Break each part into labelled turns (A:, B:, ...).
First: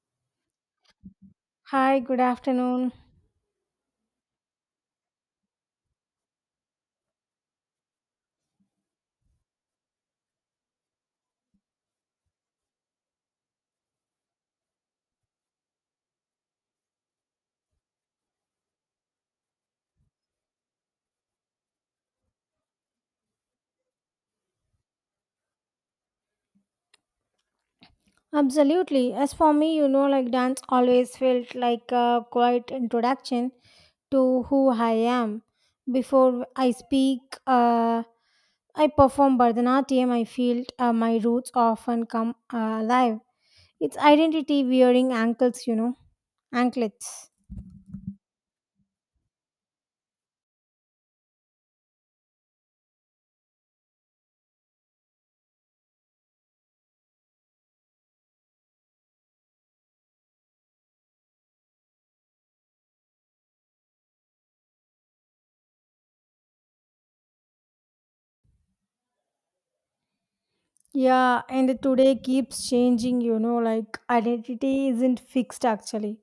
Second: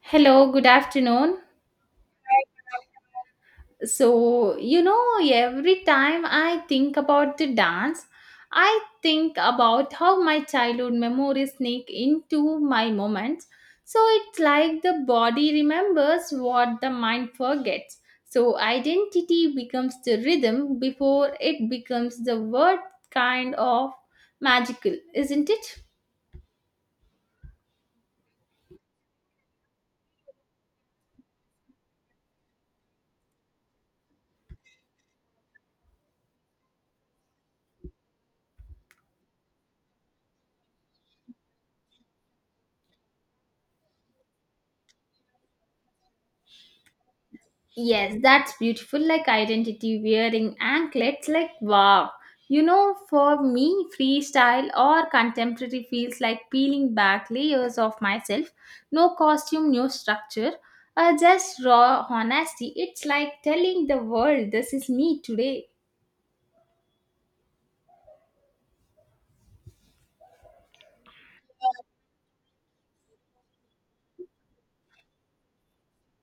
A: Hello, good afternoon.
B: Hi, good afternoon.
A: Every time I think about the dance, I think about how my childhood memories sneak into my moments. So, it's like the body remembers what the mind forgets. So, identity becomes the rhythm before it becomes the word kind of magical, isn't it?
B: Absolutely. As for me, like dance always felt like a quiet introduction to who I am. Before I speak, uh, I perform Bharatanatyam, I feel my roots often come alive. It's identity wearing ankles, anklets.
A: Yes, that's beautiful. Like identity wearing anklets, like wow. You know, for me, freestyle or contemporary feels like peeling back layers of myself. No costume, no structure, just raw honesty. It's like telling the world this is me today.
B: Yeah, and today keeps changing, like identity isn't fixed actually.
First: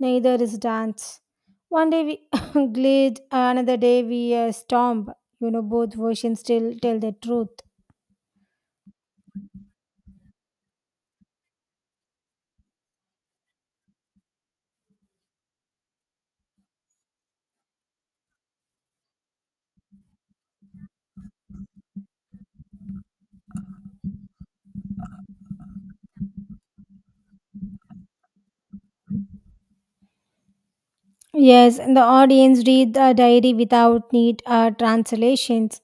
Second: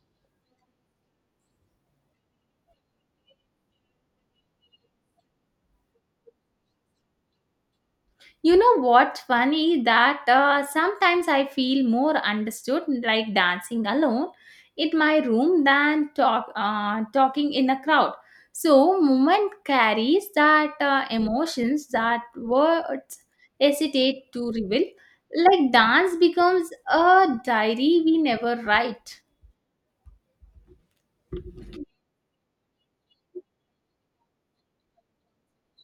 B: Neither is dance. One day we glide, another day we stomp. Both versions still tell the truth.
A: You know what's funny that sometimes I feel more understood like dancing alone in my room than talking in a crowd. So movement carries that emotions that words hesitate to reveal. Like dance becomes a diary we never write.
B: Yes, and the audience read the diary without need translations.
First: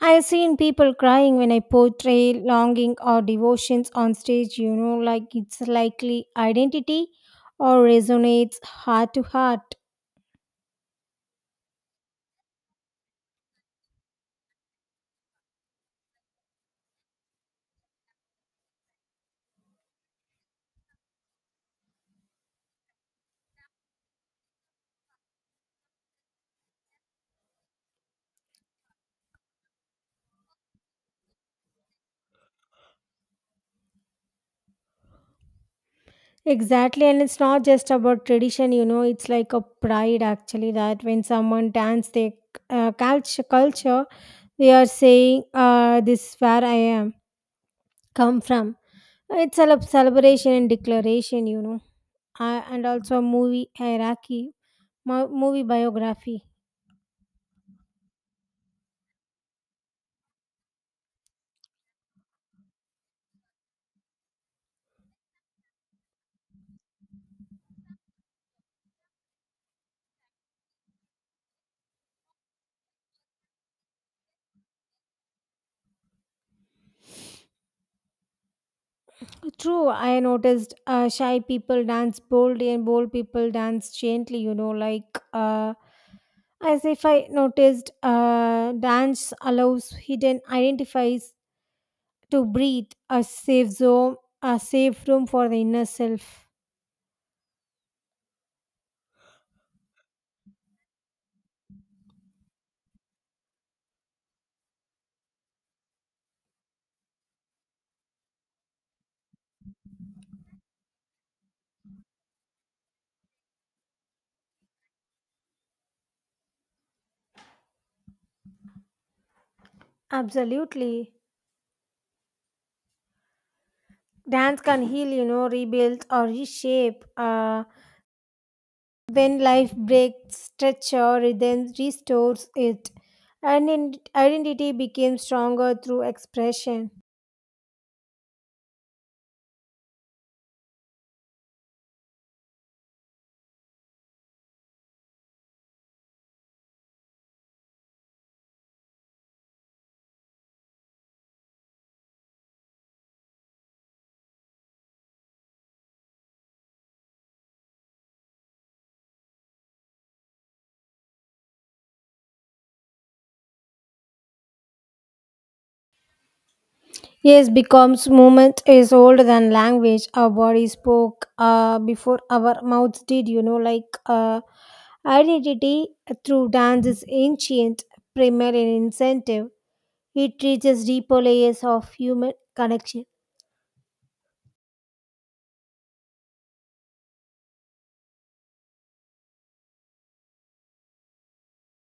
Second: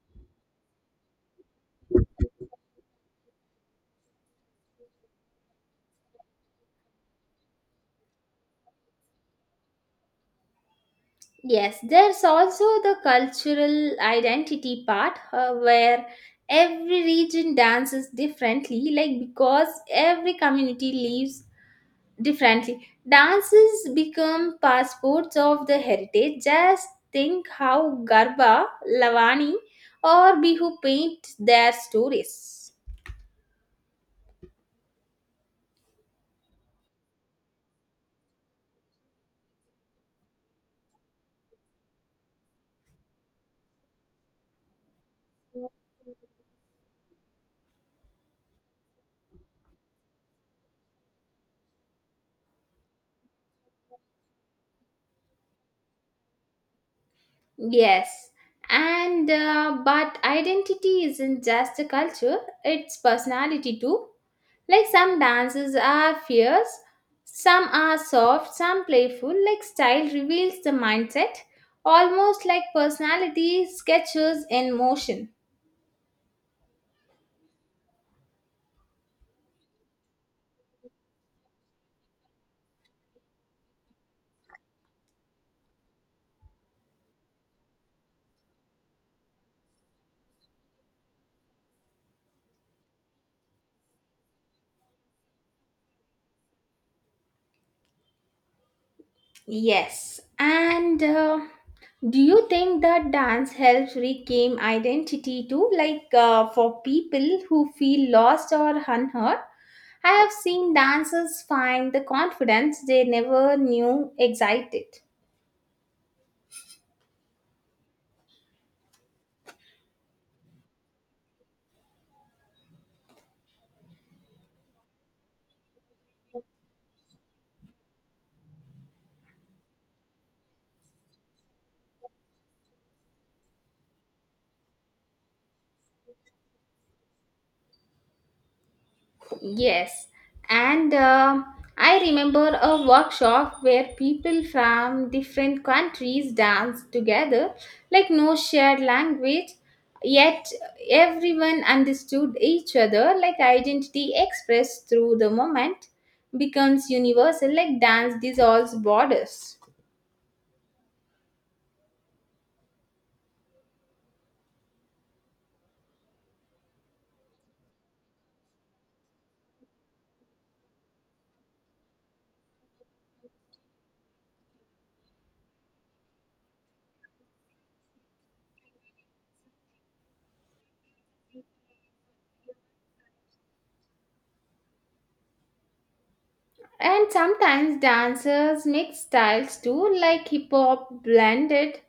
B: I have seen people crying when I portray longing or devotions on stage, like it's likely identity or resonates heart to heart.
A: Yes, there's also the cultural identity part where every region dances differently, like because every community lives differently. Dances become passports of the heritage. Just think how Garba, Lavani, or Bihu paint their stories.
B: Exactly, and it's not just about tradition, it's like a pride actually that when someone dance their culture, they are saying, this where I am, come from. It's a celebration and declaration, and also a movie hierarchy, movie biography.
A: Yes, and but identity isn't just a culture, it's personality too. Like some dances are fierce, some are soft, some playful. Like style reveals the mindset, almost like personality sketches in motion.
B: True, I noticed shy people dance boldly and bold people dance gently, as if I noticed dance allows hidden identifies to breathe, a safe zone, a safe room for the inner self.
A: Yes, and do you think that dance helps reclaim identity too? Like for people who feel lost or unheard? I have seen dancers find the confidence they never knew existed.
B: Absolutely. Dance can heal, rebuild or reshape. When life breaks, structure, rhythm restores it. And identity becomes stronger through expression.
A: Yes, and I remember a workshop where people from different countries danced together, like no shared language, yet everyone understood each other, like identity expressed through the moment becomes universal, like dance dissolves borders.
B: Yes, becomes movement is older than language. Our body spoke before our mouths did, identity through dance is ancient, primal, and incentive. It reaches deeper layers of human connection.
A: And sometimes dancers mix styles too, like hip hop blended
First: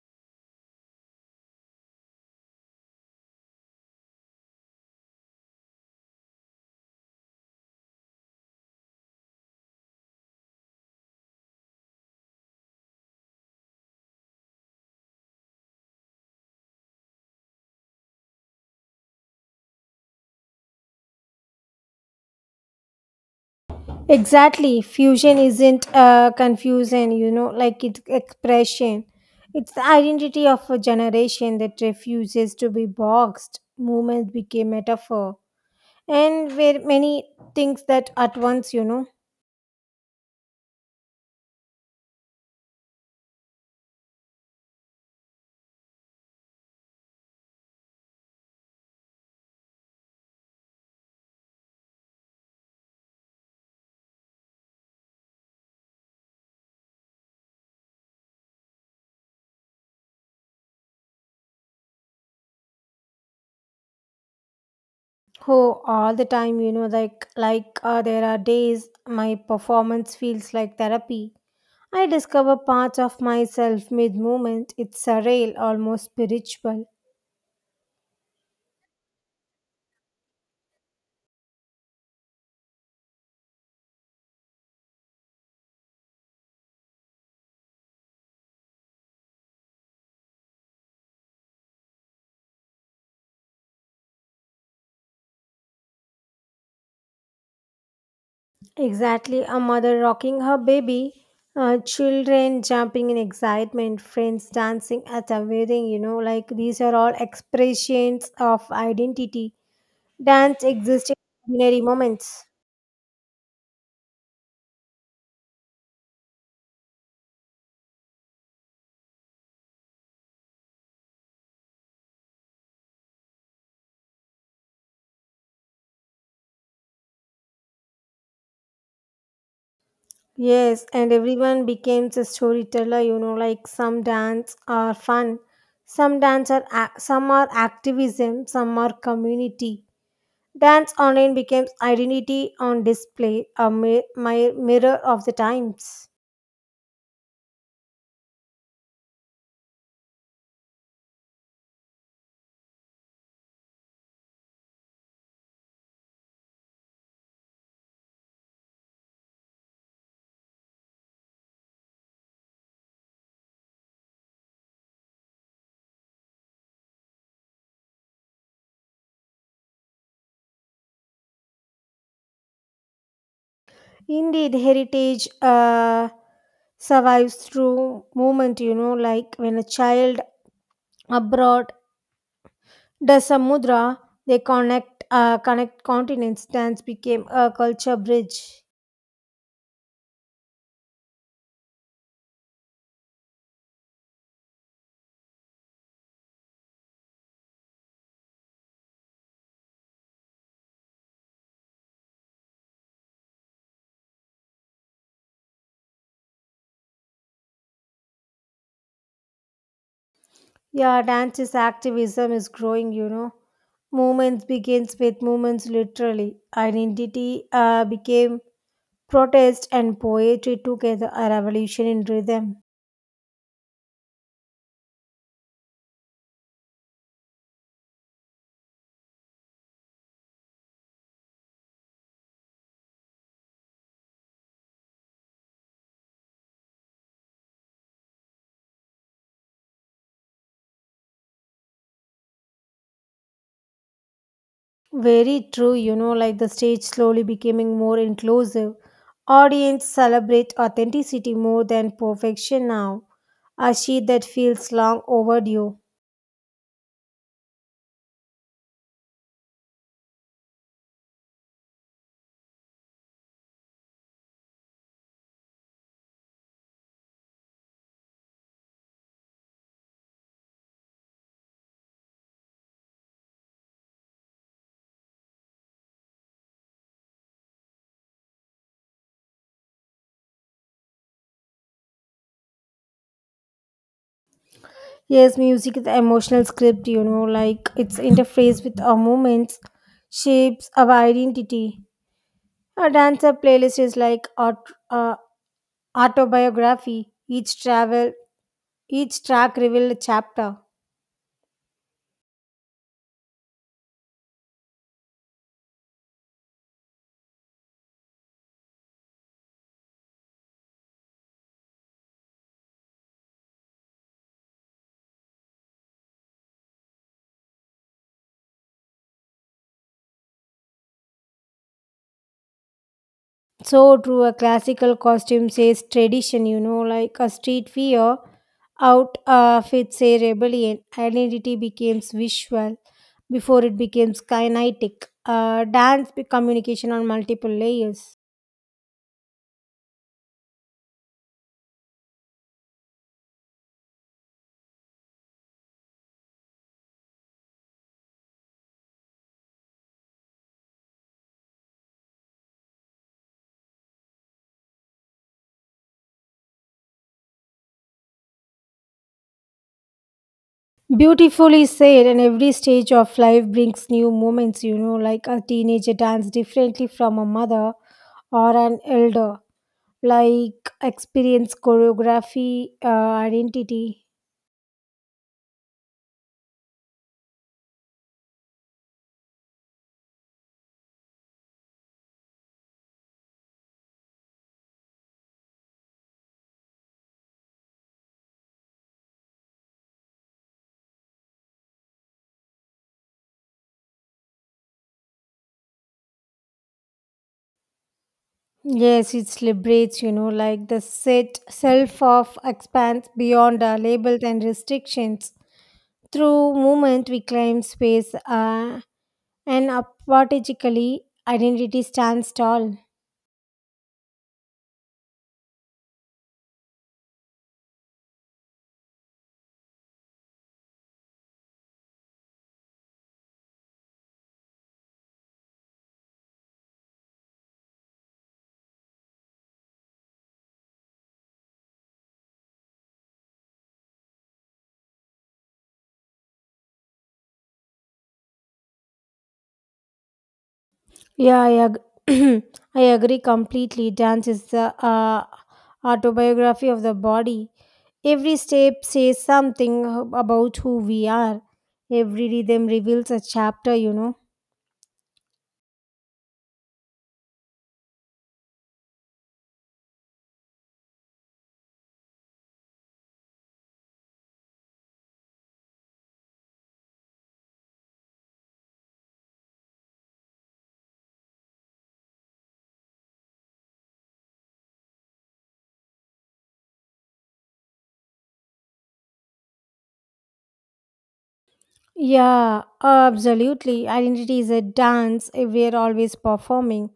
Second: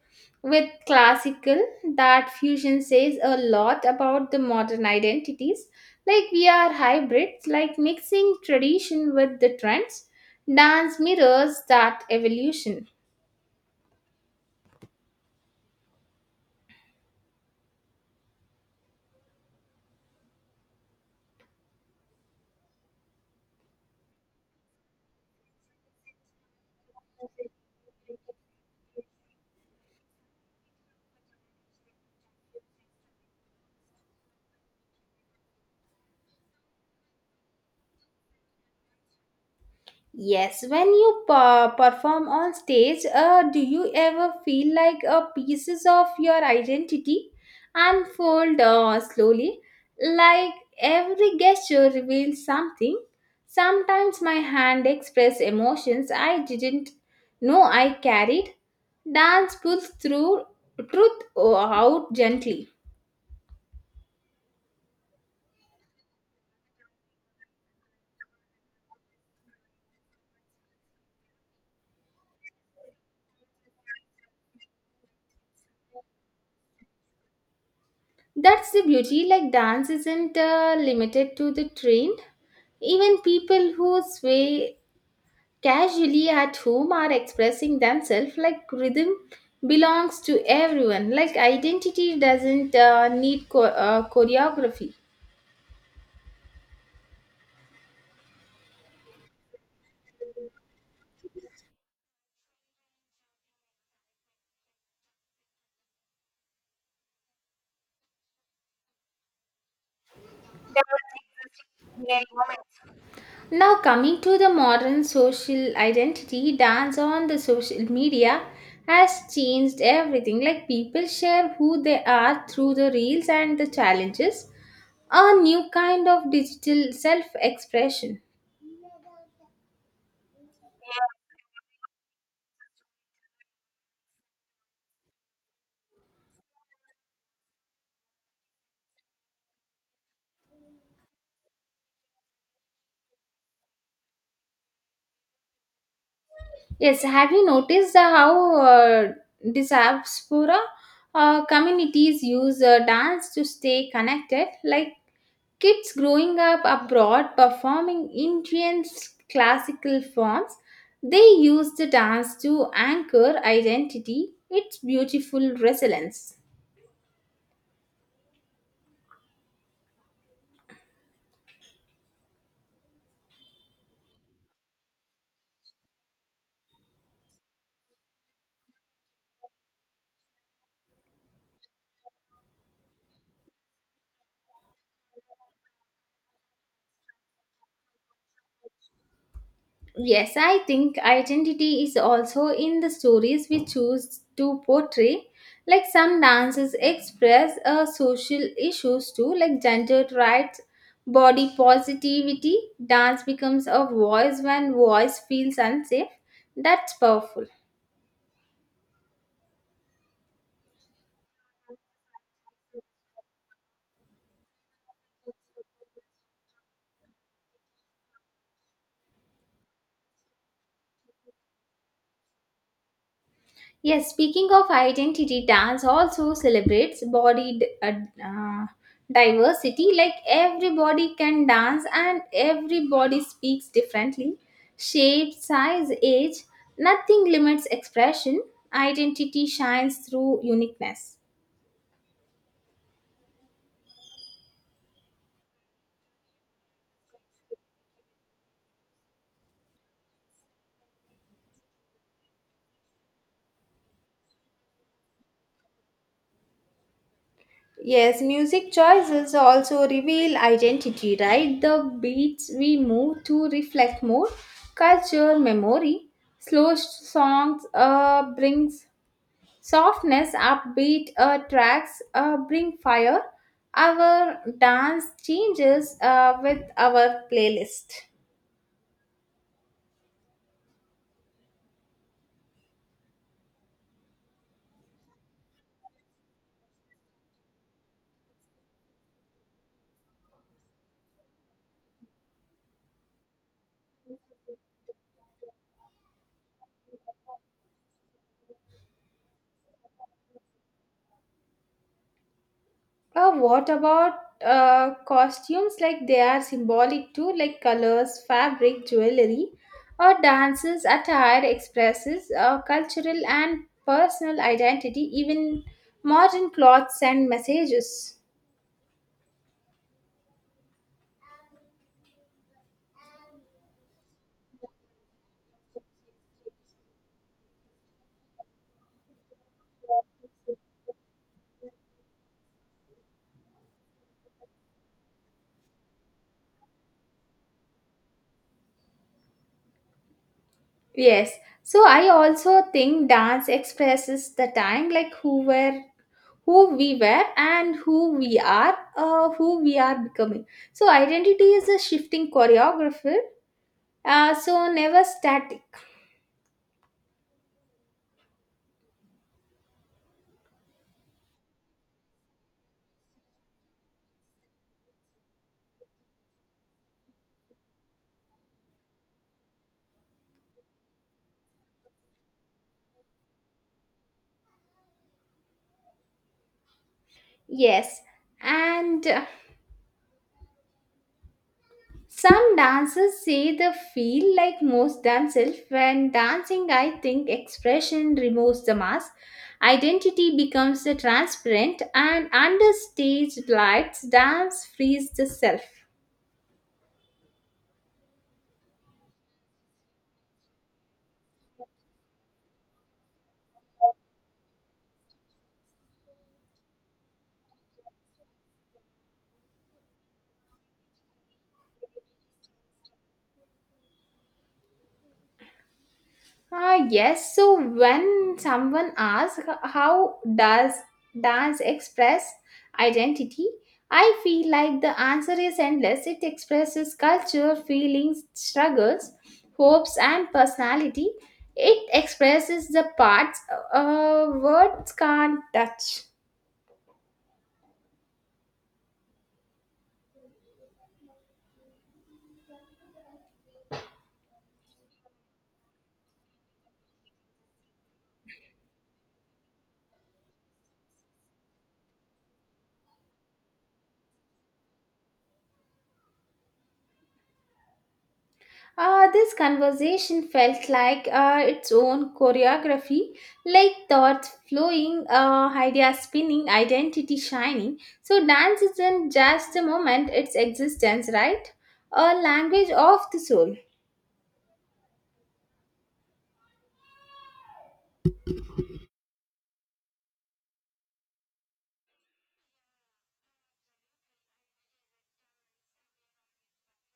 A: with classical. That fusion says a lot about the modern identities. Like we are hybrids, like mixing tradition with the trends. Dance mirrors that evolution.
B: Exactly. Fusion isn't confusion, like it's expression. It's the identity of a generation that refuses to be boxed. Movement became metaphor. And where many things that at once,
A: Yes, when you perform on stage, do you ever feel like pieces of your identity unfold slowly? Like every gesture reveals something. Sometimes my hand express emotions I didn't know I carried. Dance pulls through truth out gently.
B: Oh, all the time, there are days my performance feels like therapy. I discover parts of myself mid movement. It's surreal, almost spiritual.
A: That's the beauty. Like dance isn't limited to the trained even people who sway casually at home are expressing themselves like rhythm belongs to everyone like identity doesn't need choreography.
B: Exactly, a mother rocking her baby, children jumping in excitement, friends dancing at a wedding, like these are all expressions of identity. Dance existed in ordinary moments.
A: Now coming to the modern social identity, dance on the social media has changed everything, like people share who they are through the reels and the challenges, a new kind of digital self expression.
B: Yes, and everyone becomes a storyteller, like some dance are fun, some dance are some are activism, some are community. Dance online becomes identity on display, a mirror of the times.
A: Yes, have you noticed the how diaspora communities use dance to stay connected? Like kids growing up abroad performing Indian classical forms, they use the dance to anchor identity. It's beautiful resilience.
B: Indeed, heritage survives through movement, like when a child abroad does a mudra, they connect, connect continents. Dance became a culture bridge.
A: Yes, I think identity is also in the stories we choose to portray. Like some dances express social issues too, like gender rights, body positivity. Dance becomes a voice when voice feels unsafe. That's powerful.
B: Yeah, dance is activism is growing, Movements begins with movements literally. Identity became protest and poetry together, a revolution in rhythm.
A: Yes, speaking of identity, dance also celebrates body diversity. Like everybody can dance and everybody speaks differently. Shape, size, age, nothing limits expression. Identity shines through uniqueness.
B: Very true, like the stage slowly becoming more inclusive. Audience celebrate authenticity more than perfection now. A sheet that feels long overdue.
A: Yes, music choices also reveal identity, right? The beats we move to reflect more culture, memory. Slow songs brings softness, upbeat tracks bring fire. Our dance changes with our playlist.
B: Yes, music is emotional script, like it's interface with our movements, shapes our identity. A dancer playlist is like autobiography. Each travel, each track reveal a chapter.
A: What about costumes? Like they are symbolic too, like colors, fabric, jewelry. Or dances attire expresses cultural and personal identity. Even modern clothes send messages.
B: So true, a classical costume says tradition, like a street fear out of its a rebellion. Identity becomes visual before it becomes kinetic. Dance communication on multiple layers.
A: Yes. So I also think dance expresses the time, like who we were and who we are becoming. So, identity is a shifting choreographer, so never static.
B: Beautifully said, and every stage of life brings new moments, like a teenager dance differently from a mother or an elder, like experience, choreography, identity.
A: Yes, and some dancers say they feel like most themselves when dancing. I think expression removes the mask. Identity becomes a transparent and under stage lights, dance frees the self.
B: Yes, it liberates, like the set self of expands beyond our labels and restrictions. Through movement, we claim space and apathetically, identity stands tall.
A: Ah, yes. So when someone asks how does dance express identity, I feel like the answer is endless. It expresses culture, feelings, struggles, hopes, and personality. It expresses the parts words can't touch.
B: Yeah, I agree completely. Dance is the autobiography of the body. Every step says something about who we are. Every rhythm reveals a chapter,
A: This conversation felt like its own choreography, like thoughts flowing, ideas spinning, identity shining. So, dance isn't just a moment, it's existence, right? A language of the soul.
B: Yeah, absolutely. Identity is a dance. We are always performing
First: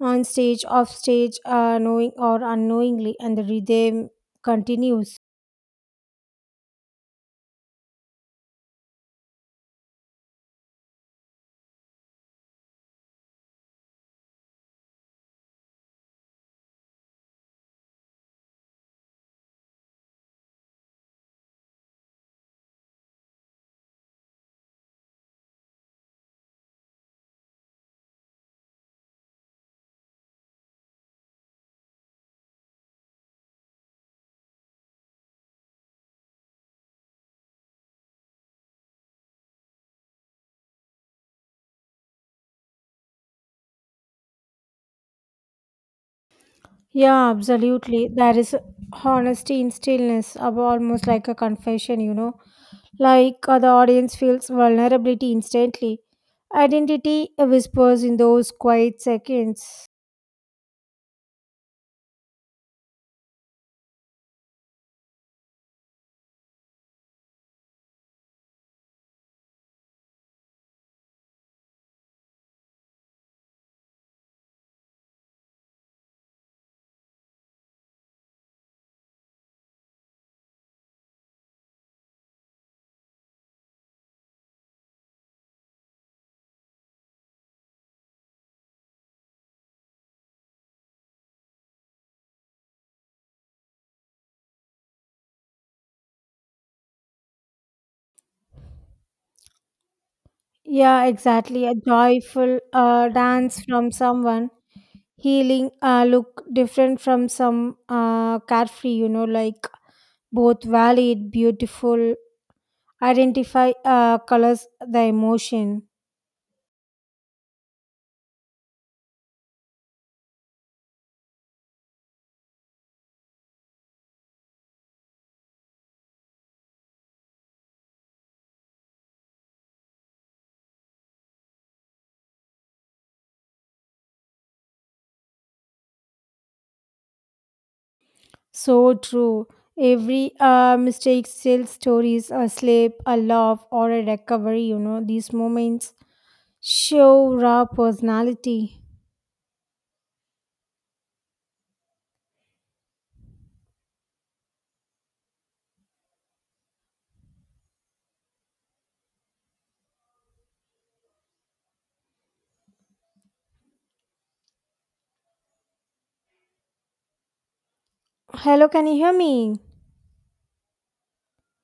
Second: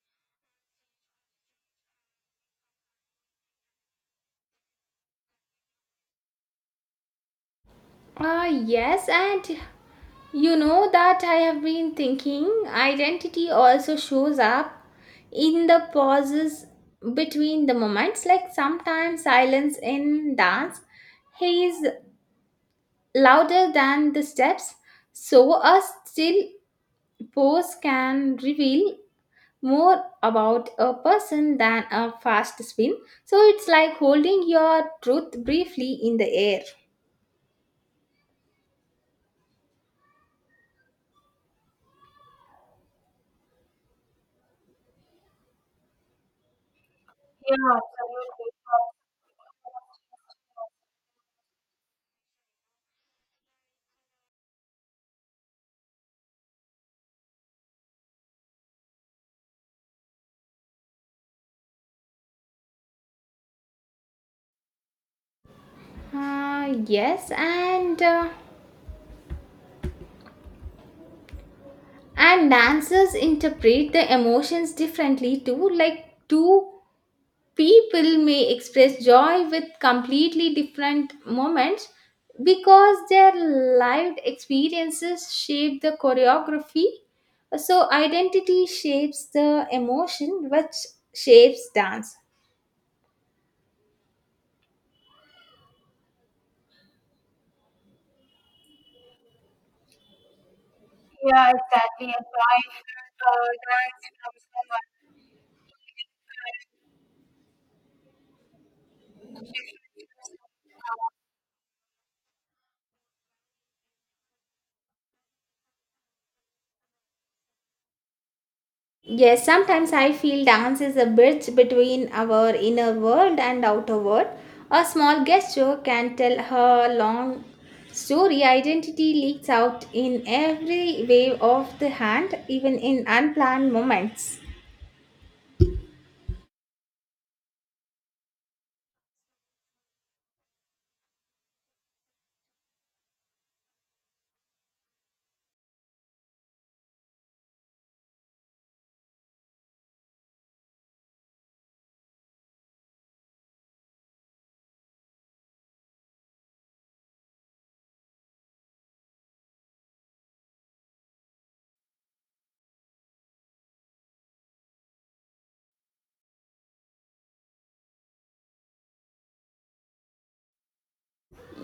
B: on stage, off stage, knowing or unknowingly, and the rhythm continues.
A: Yes, and you know that I have been thinking identity also shows up in the pauses between the moments, like sometimes silence in dance, haze louder than the steps, so a still pose can reveal more about a person than a fast spin. So it's like holding your truth briefly in the air.
B: Yeah, absolutely. There is honesty in stillness, almost like a confession, Like the audience feels vulnerability instantly. Identity whispers in those quiet seconds.
A: Yes, and dancers interpret the emotions differently too. Like two people may express joy with completely different moments because their lived experiences shape the choreography, so identity shapes the emotion which shapes dance.
B: Yeah, exactly. A joyful dance from someone healing look different from some carefree like both valid beautiful identify colors the emotion
A: Yes, sometimes I feel dance is a bridge between our inner world and outer world. A small gesture can tell her long story. Identity leaks out in every wave of the hand, even in unplanned moments.
B: so true every mistake tells stories a sleep a love or a recovery these moments show raw personality hello can you hear me.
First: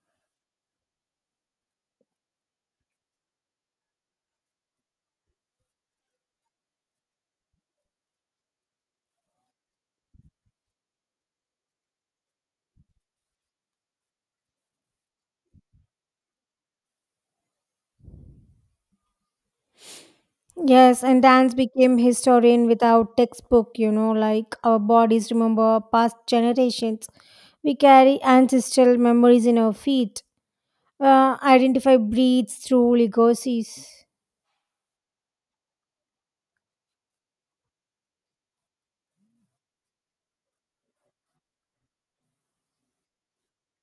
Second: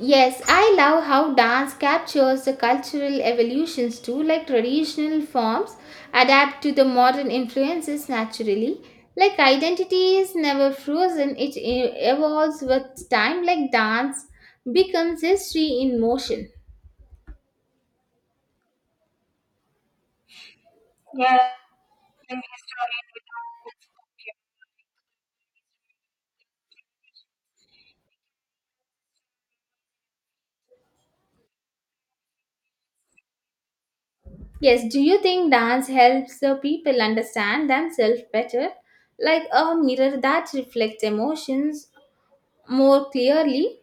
A: Yes, I love how dance captures the cultural evolutions too, like traditional forms adapt to the modern influences naturally. Like identity is never frozen, it evolves with time, like dance becomes history in motion.
B: Yes, and dance became historian without textbook, like our bodies remember past generations. We carry ancestral memories in our feet, identify breeds through legacies.
A: Yes, do you think dance helps the people understand themselves better, like a mirror that reflects emotions more clearly?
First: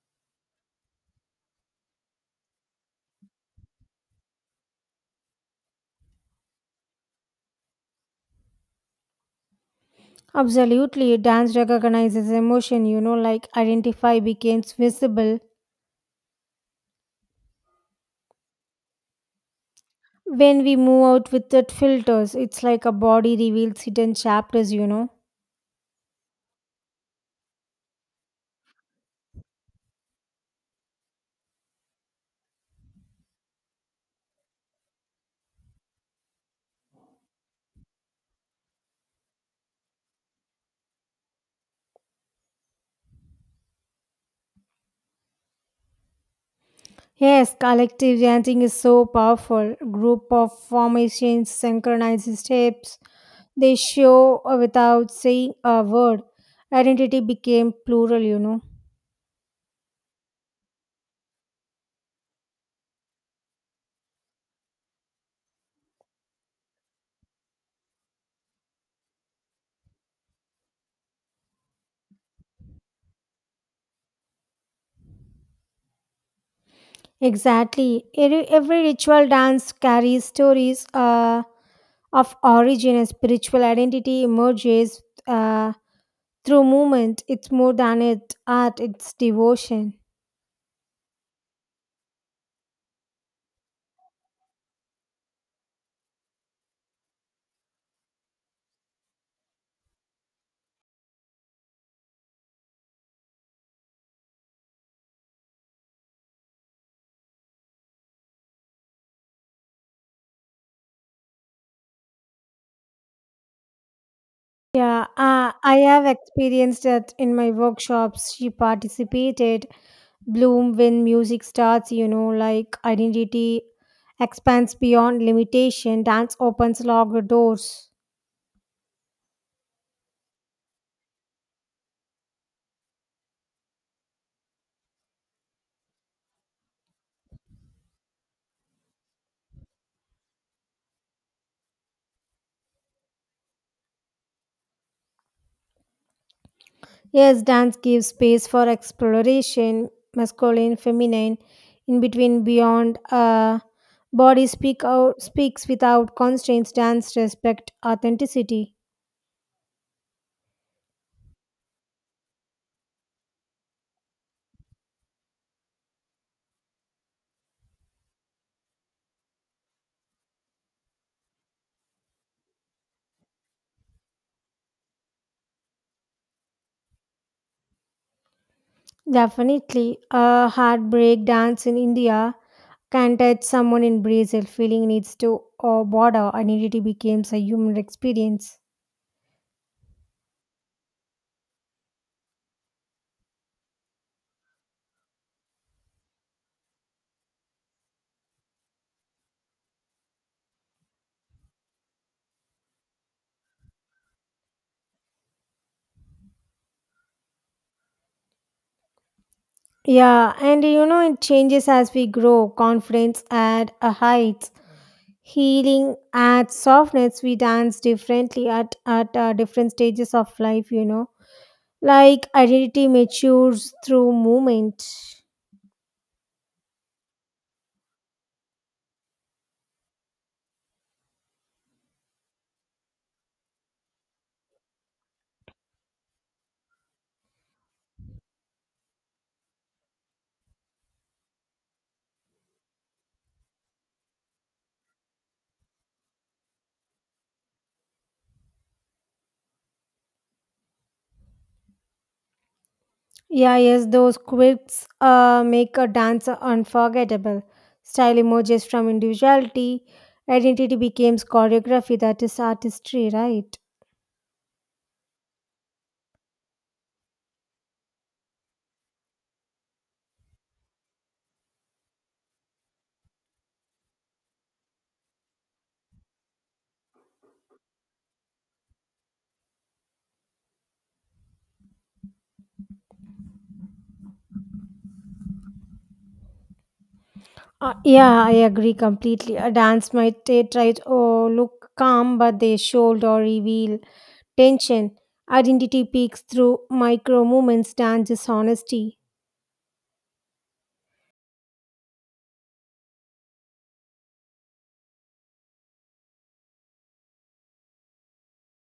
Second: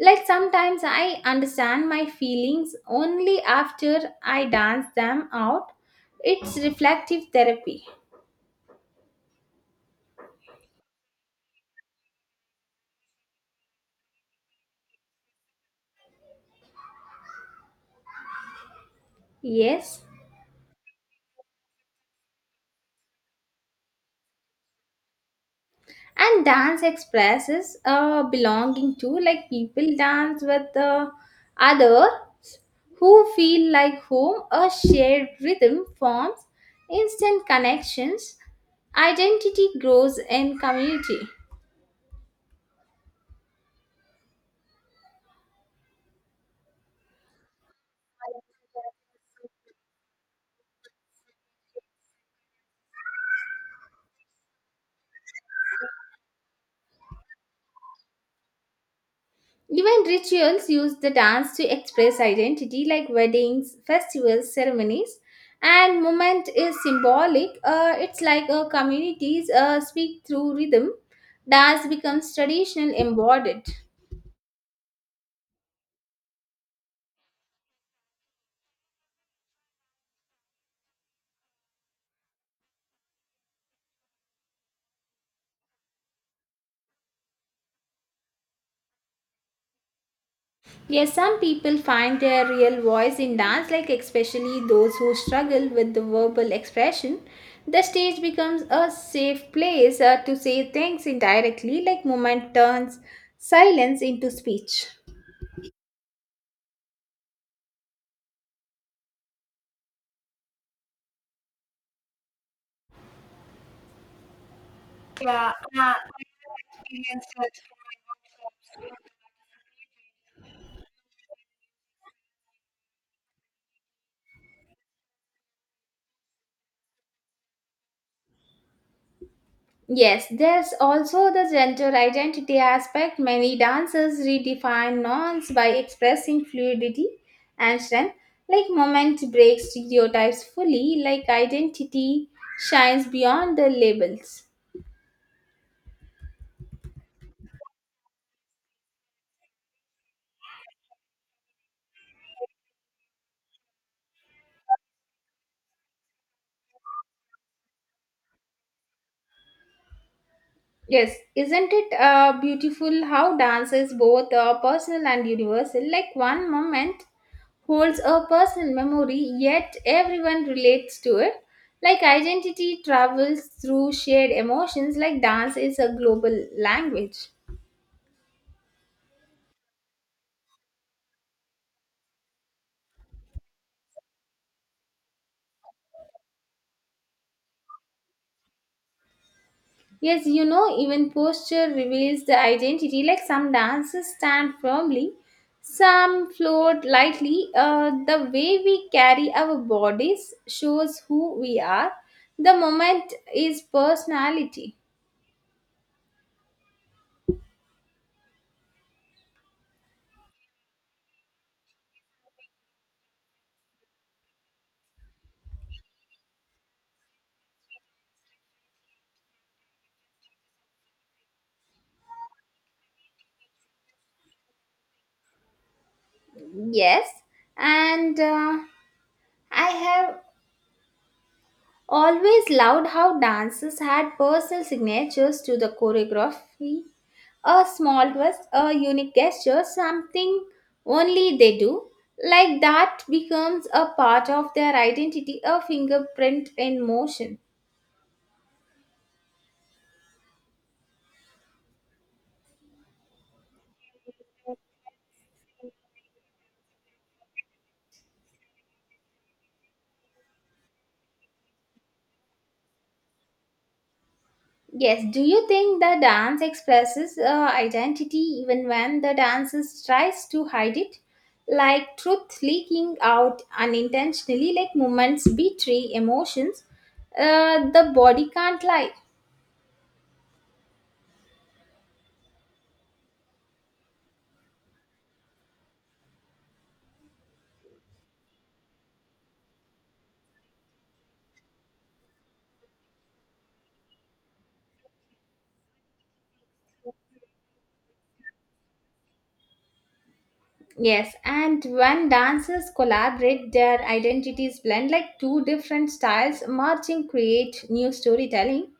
A: Like sometimes I understand my feelings only after I dance them out. It's reflective therapy.
B: Absolutely, dance recognizes emotion, like identify becomes visible
A: Yes.
B: when we move out without filters. It's like a body reveals hidden chapters,
A: And dance expresses belonging to, like people dance with the other who feel like home, a shared rhythm forms instant connections, identity grows in community.
B: Yes, collective dancing is so powerful. Group of formations synchronizes steps. They show without saying a word. Identity became plural,
A: Even rituals use the dance to express identity, like weddings, festivals, ceremonies, and movement is symbolic. It's like a communities speak through rhythm. Dance becomes traditional embodied.
B: Exactly. Every ritual dance carries stories of origin and spiritual identity emerges uh, through movement. It's more than it art, it's devotion.
A: Yes, some people find their real voice in dance, like especially those who struggle with the verbal expression. The stage becomes a safe place to say things indirectly, like movement turns silence into speech.
B: Yeah, I have experienced that in my workshops. She participated bloom when music starts, like identity expands beyond limitation, dance opens locked doors.
A: Yes, there's also the gender identity aspect. Many dancers redefine norms by expressing fluidity and strength. Like moment breaks stereotypes fully, like identity shines beyond the labels.
B: Yes, dance gives space for exploration, masculine, feminine, in between, beyond. Body speak out speaks without constraints. Dance respect authenticity.
A: Yes, isn't it beautiful how dance is both personal and universal? Like one moment holds a personal memory, yet everyone relates to it. Like identity travels through shared emotions, like dance is a global language.
B: Definitely, a heartbreak dance in India can touch someone in Brazil. Feeling needs to or border identity becomes a human experience.
A: Yes, you know, even posture reveals the identity. Like some dances stand firmly, some float lightly. The way we carry our bodies shows who we are. The moment is personality.
B: Yeah, and you know, it changes as we grow. Confidence at a height, healing at softness. We dance differently at different stages of life, Like identity matures through movement.
A: Yes, and I have always loved how dancers had personal signatures to the choreography. A small twist, a unique gesture, something only they do. Like that becomes a part of their identity, a fingerprint in motion.
B: Yeah, yes, those quirks make a dancer unforgettable. Style emerges from individuality. Identity becomes choreography, that is artistry, right?
A: Yes, do you think the dance expresses identity even when the dancer tries to hide it? Like truth leaking out unintentionally, like movements betray emotions, the body can't lie.
B: Yeah, I agree completely. A dance might they try to oh, look calm, but they should or reveal tension. Identity peaks through micro movements, dance is honesty.
A: Yes, and when dancers collaborate, their identities blend like two different styles merging, create new storytelling.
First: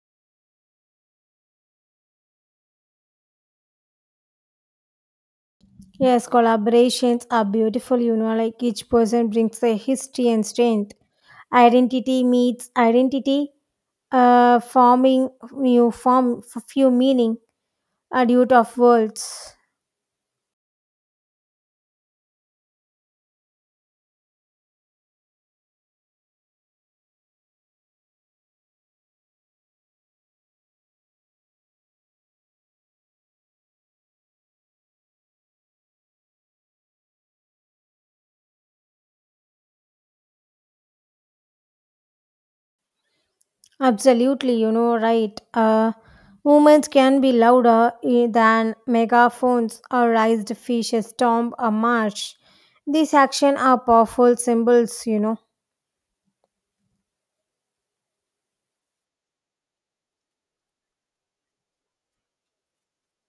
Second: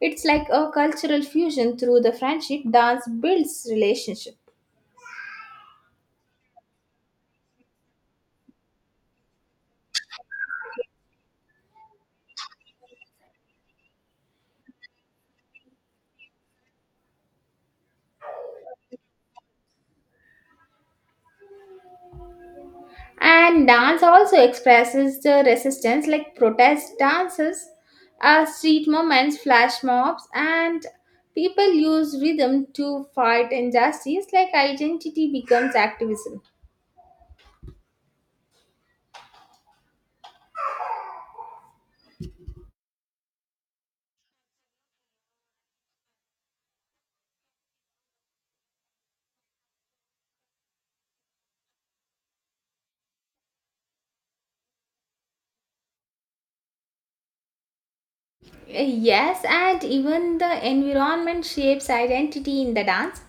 A: It's like a cultural fusion through the friendship dance builds relationship.
B: Yes, collaborations are beautiful, like each person brings their history and strength. Identity meets identity, forming new form, few meaning, a dude of words.
A: And dance also expresses the resistance, like protest dances, street movements, flash mobs, and people use rhythm to fight injustice, like identity becomes activism.
B: Absolutely, right. Movements can be louder than megaphones or raised fishes, tomb or march. These actions are powerful symbols,
A: Yes, and even the environment shapes identity in the dance.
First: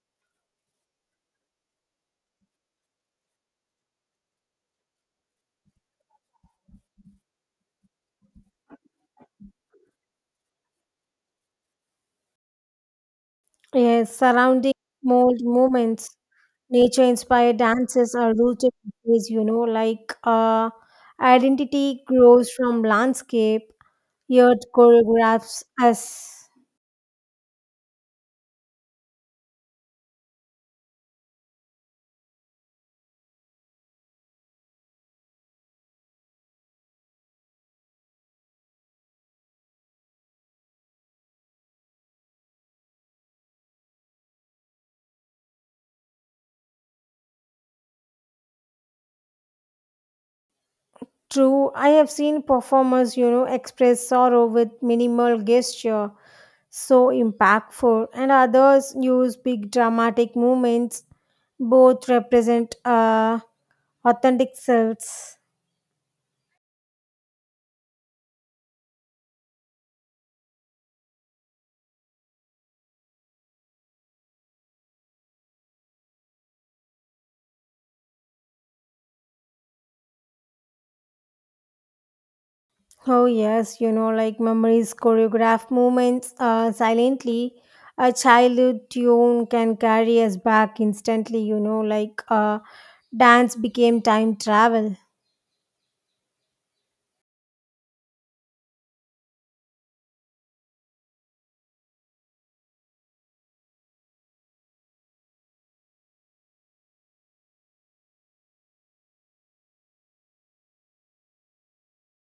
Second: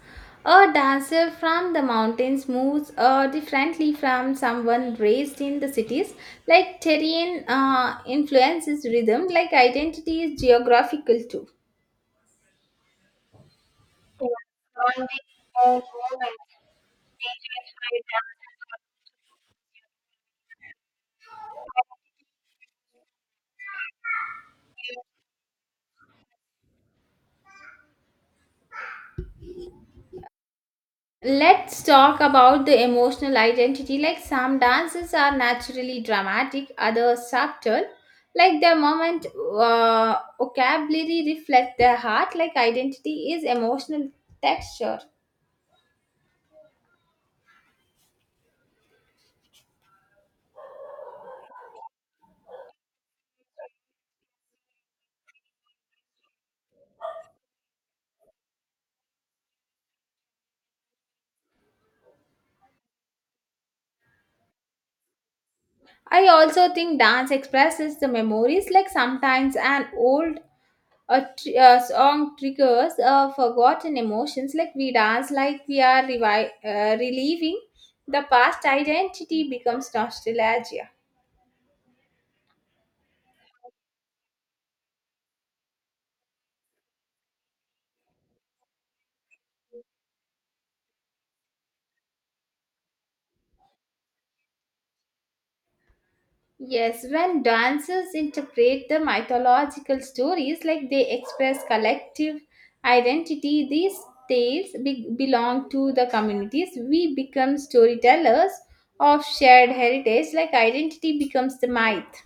A: A dancer from the mountains moves differently from someone raised in the cities. Like terrain influences rhythm, like identity is geographical too.
B: Yes, surrounding mold movements, nature inspired dances are rooted in place, identity grows from landscape, yet choreographs us.
A: Let's talk about the emotional identity. Like some dances are naturally dramatic, others subtle. Like their moment vocabulary reflects their heart. Like identity is emotional texture.
B: True, I have seen performers, express sorrow with minimal gesture, so impactful, and others use big dramatic movements. Both represent authentic selves.
A: I also think dance expresses the memories. Like sometimes an old song triggers forgotten emotions. Like we dance like we are relieving the past. Identity becomes nostalgia.
B: Oh, yes, like memories, choreograph movements silently. A childhood tune can carry us back instantly, dance became time travel.
A: Yes, when dancers interpret the mythological stories like they express collective identity, these tales belong to the communities. We become storytellers of shared heritage, like identity becomes the myth.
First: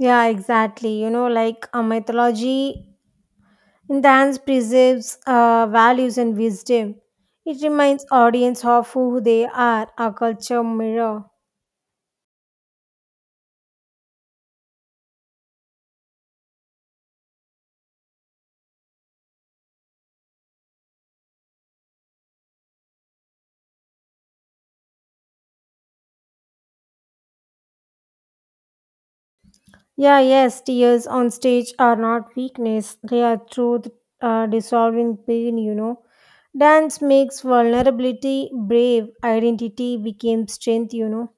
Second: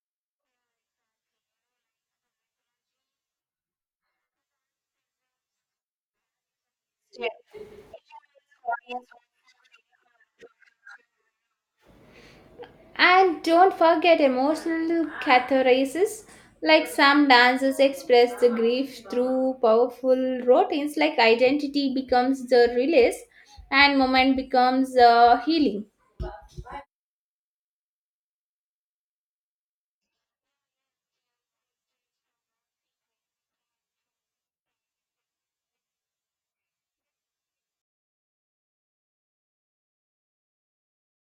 B: Yeah, exactly. Like a mythology dance preserves values and wisdom. It reminds audience of who they are, a culture mirror.
A: And don't forget emotional catharsis, like some dancers express the grief through powerful routines, like identity becomes the release and moment becomes the healing.
B: Yeah, yes, tears on stage are not weakness. They are truth dissolving pain, Dance makes vulnerability brave. Identity became strength,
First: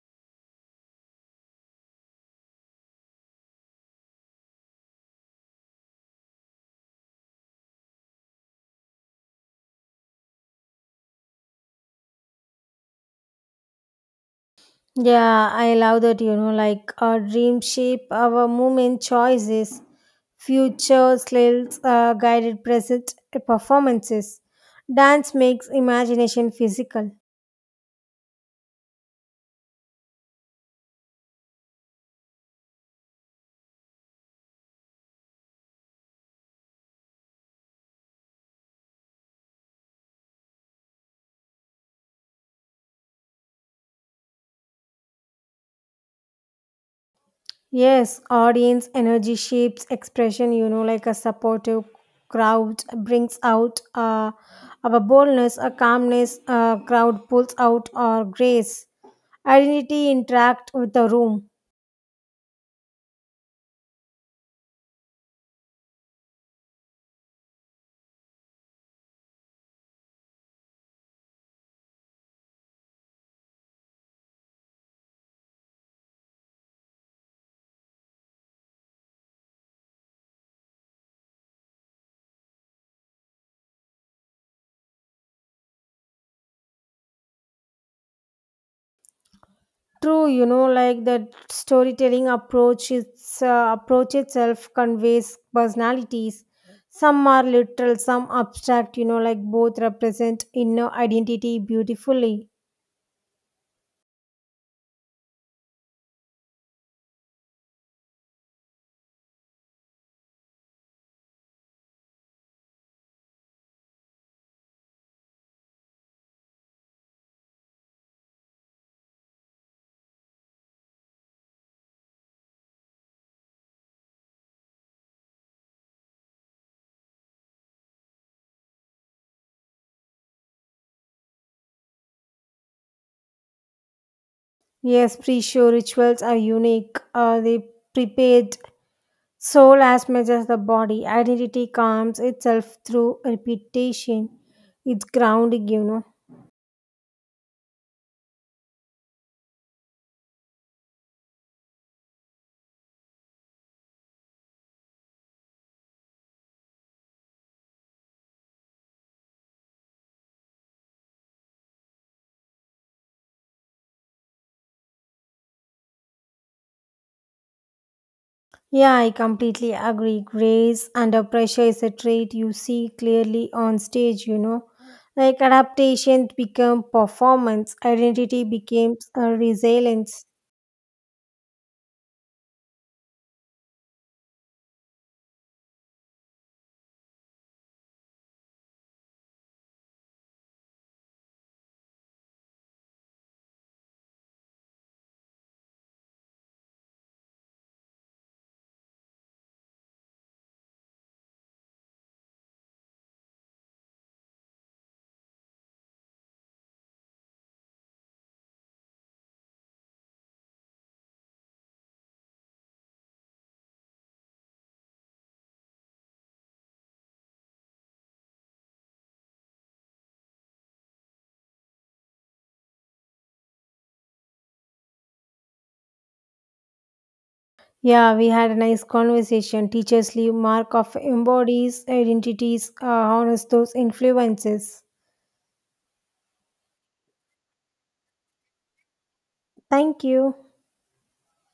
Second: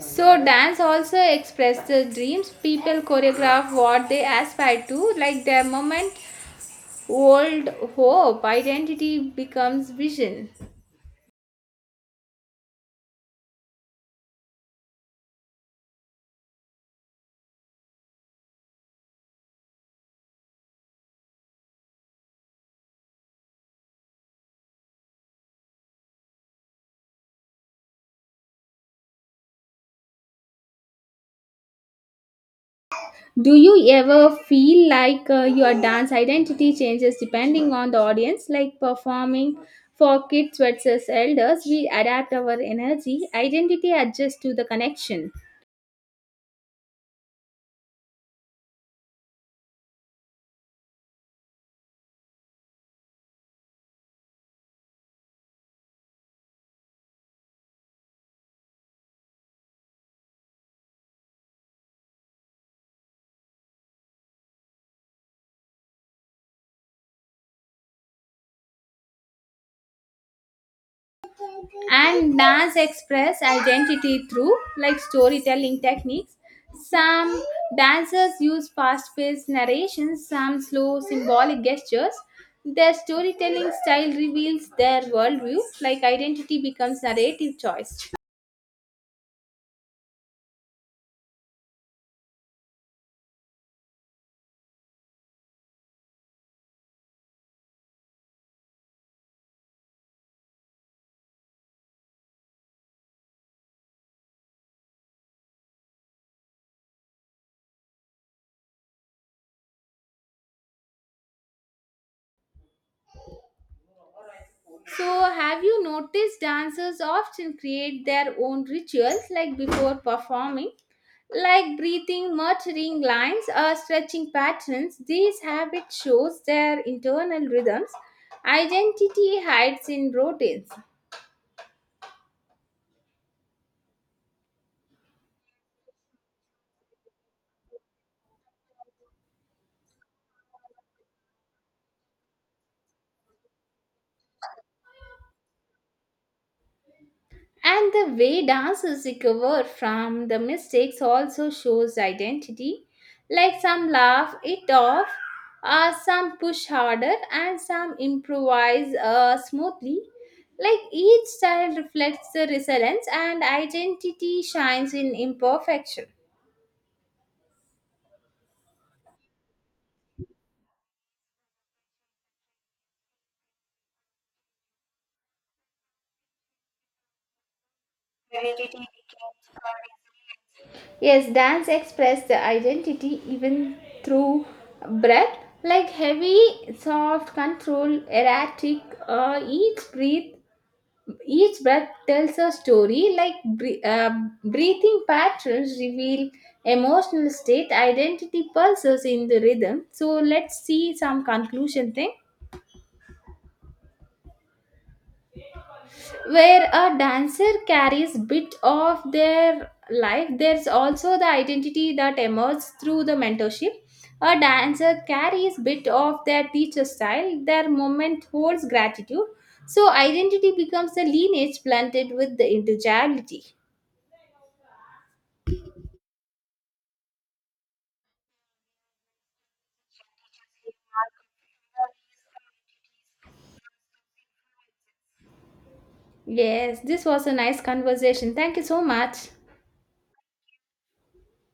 A: So dance also express the dreams. People choreograph what they aspire to, like their moment, old hope, identity becomes vision.
B: Yeah, I love that, like our dream shape, our movement choices, future sales, guided present performances. Dance makes imagination physical.
A: Do you ever feel like your dance identity changes depending on the audience, like performing for kids versus elders? We adapt our energy, identity adjusts to the connection.
B: Yes, audience energy shapes expression, like a supportive crowd brings out our boldness, a calmness, a crowd pulls out our grace. Identity interact with the room.
A: And dance express identity through like storytelling techniques, some dancers use fast-paced narrations, some slow symbolic gestures, their storytelling style reveals their worldview, like identity becomes narrative choice.
B: True, like that storytelling approach, its approach itself conveys personalities. Some are literal, some abstract, like both represent inner identity beautifully.
A: So, have you noticed dancers often create their own rituals like before performing? Like breathing, muttering lines, or stretching patterns, these habits shows their internal rhythms. Identity hides in routines.
B: Yes, pre show rituals are unique. They prepared soul as much as the body. Identity comes itself through repetition. It's grounding,
A: And the way dancers recover from the mistakes also shows identity. Like some laugh it off, some push harder, and some improvise smoothly. Like each style reflects the resilience and identity shines in imperfection.
B: Yeah, I completely agree. Grace under pressure is a trait you see clearly on stage, Like adaptation became performance, identity becomes a resilience.
A: Yes, dance express the identity even through breath, like heavy, soft, controlled, erratic. Uh, each breath Each breath tells a story like breathing patterns reveal emotional state, identity pulses in the rhythm. So let's see some conclusion thing. Where a dancer carries bit of their life, there's also the identity that emerges through the mentorship. A dancer carries bit of their teacher style, their moment holds gratitude. So identity becomes a lineage blended with the individuality.
B: Yeah, we had a nice conversation. Teachers leave mark of embodies, identities, honors those influences.
A: Yes, this was a nice conversation. Thank you so much.
B: Thank you.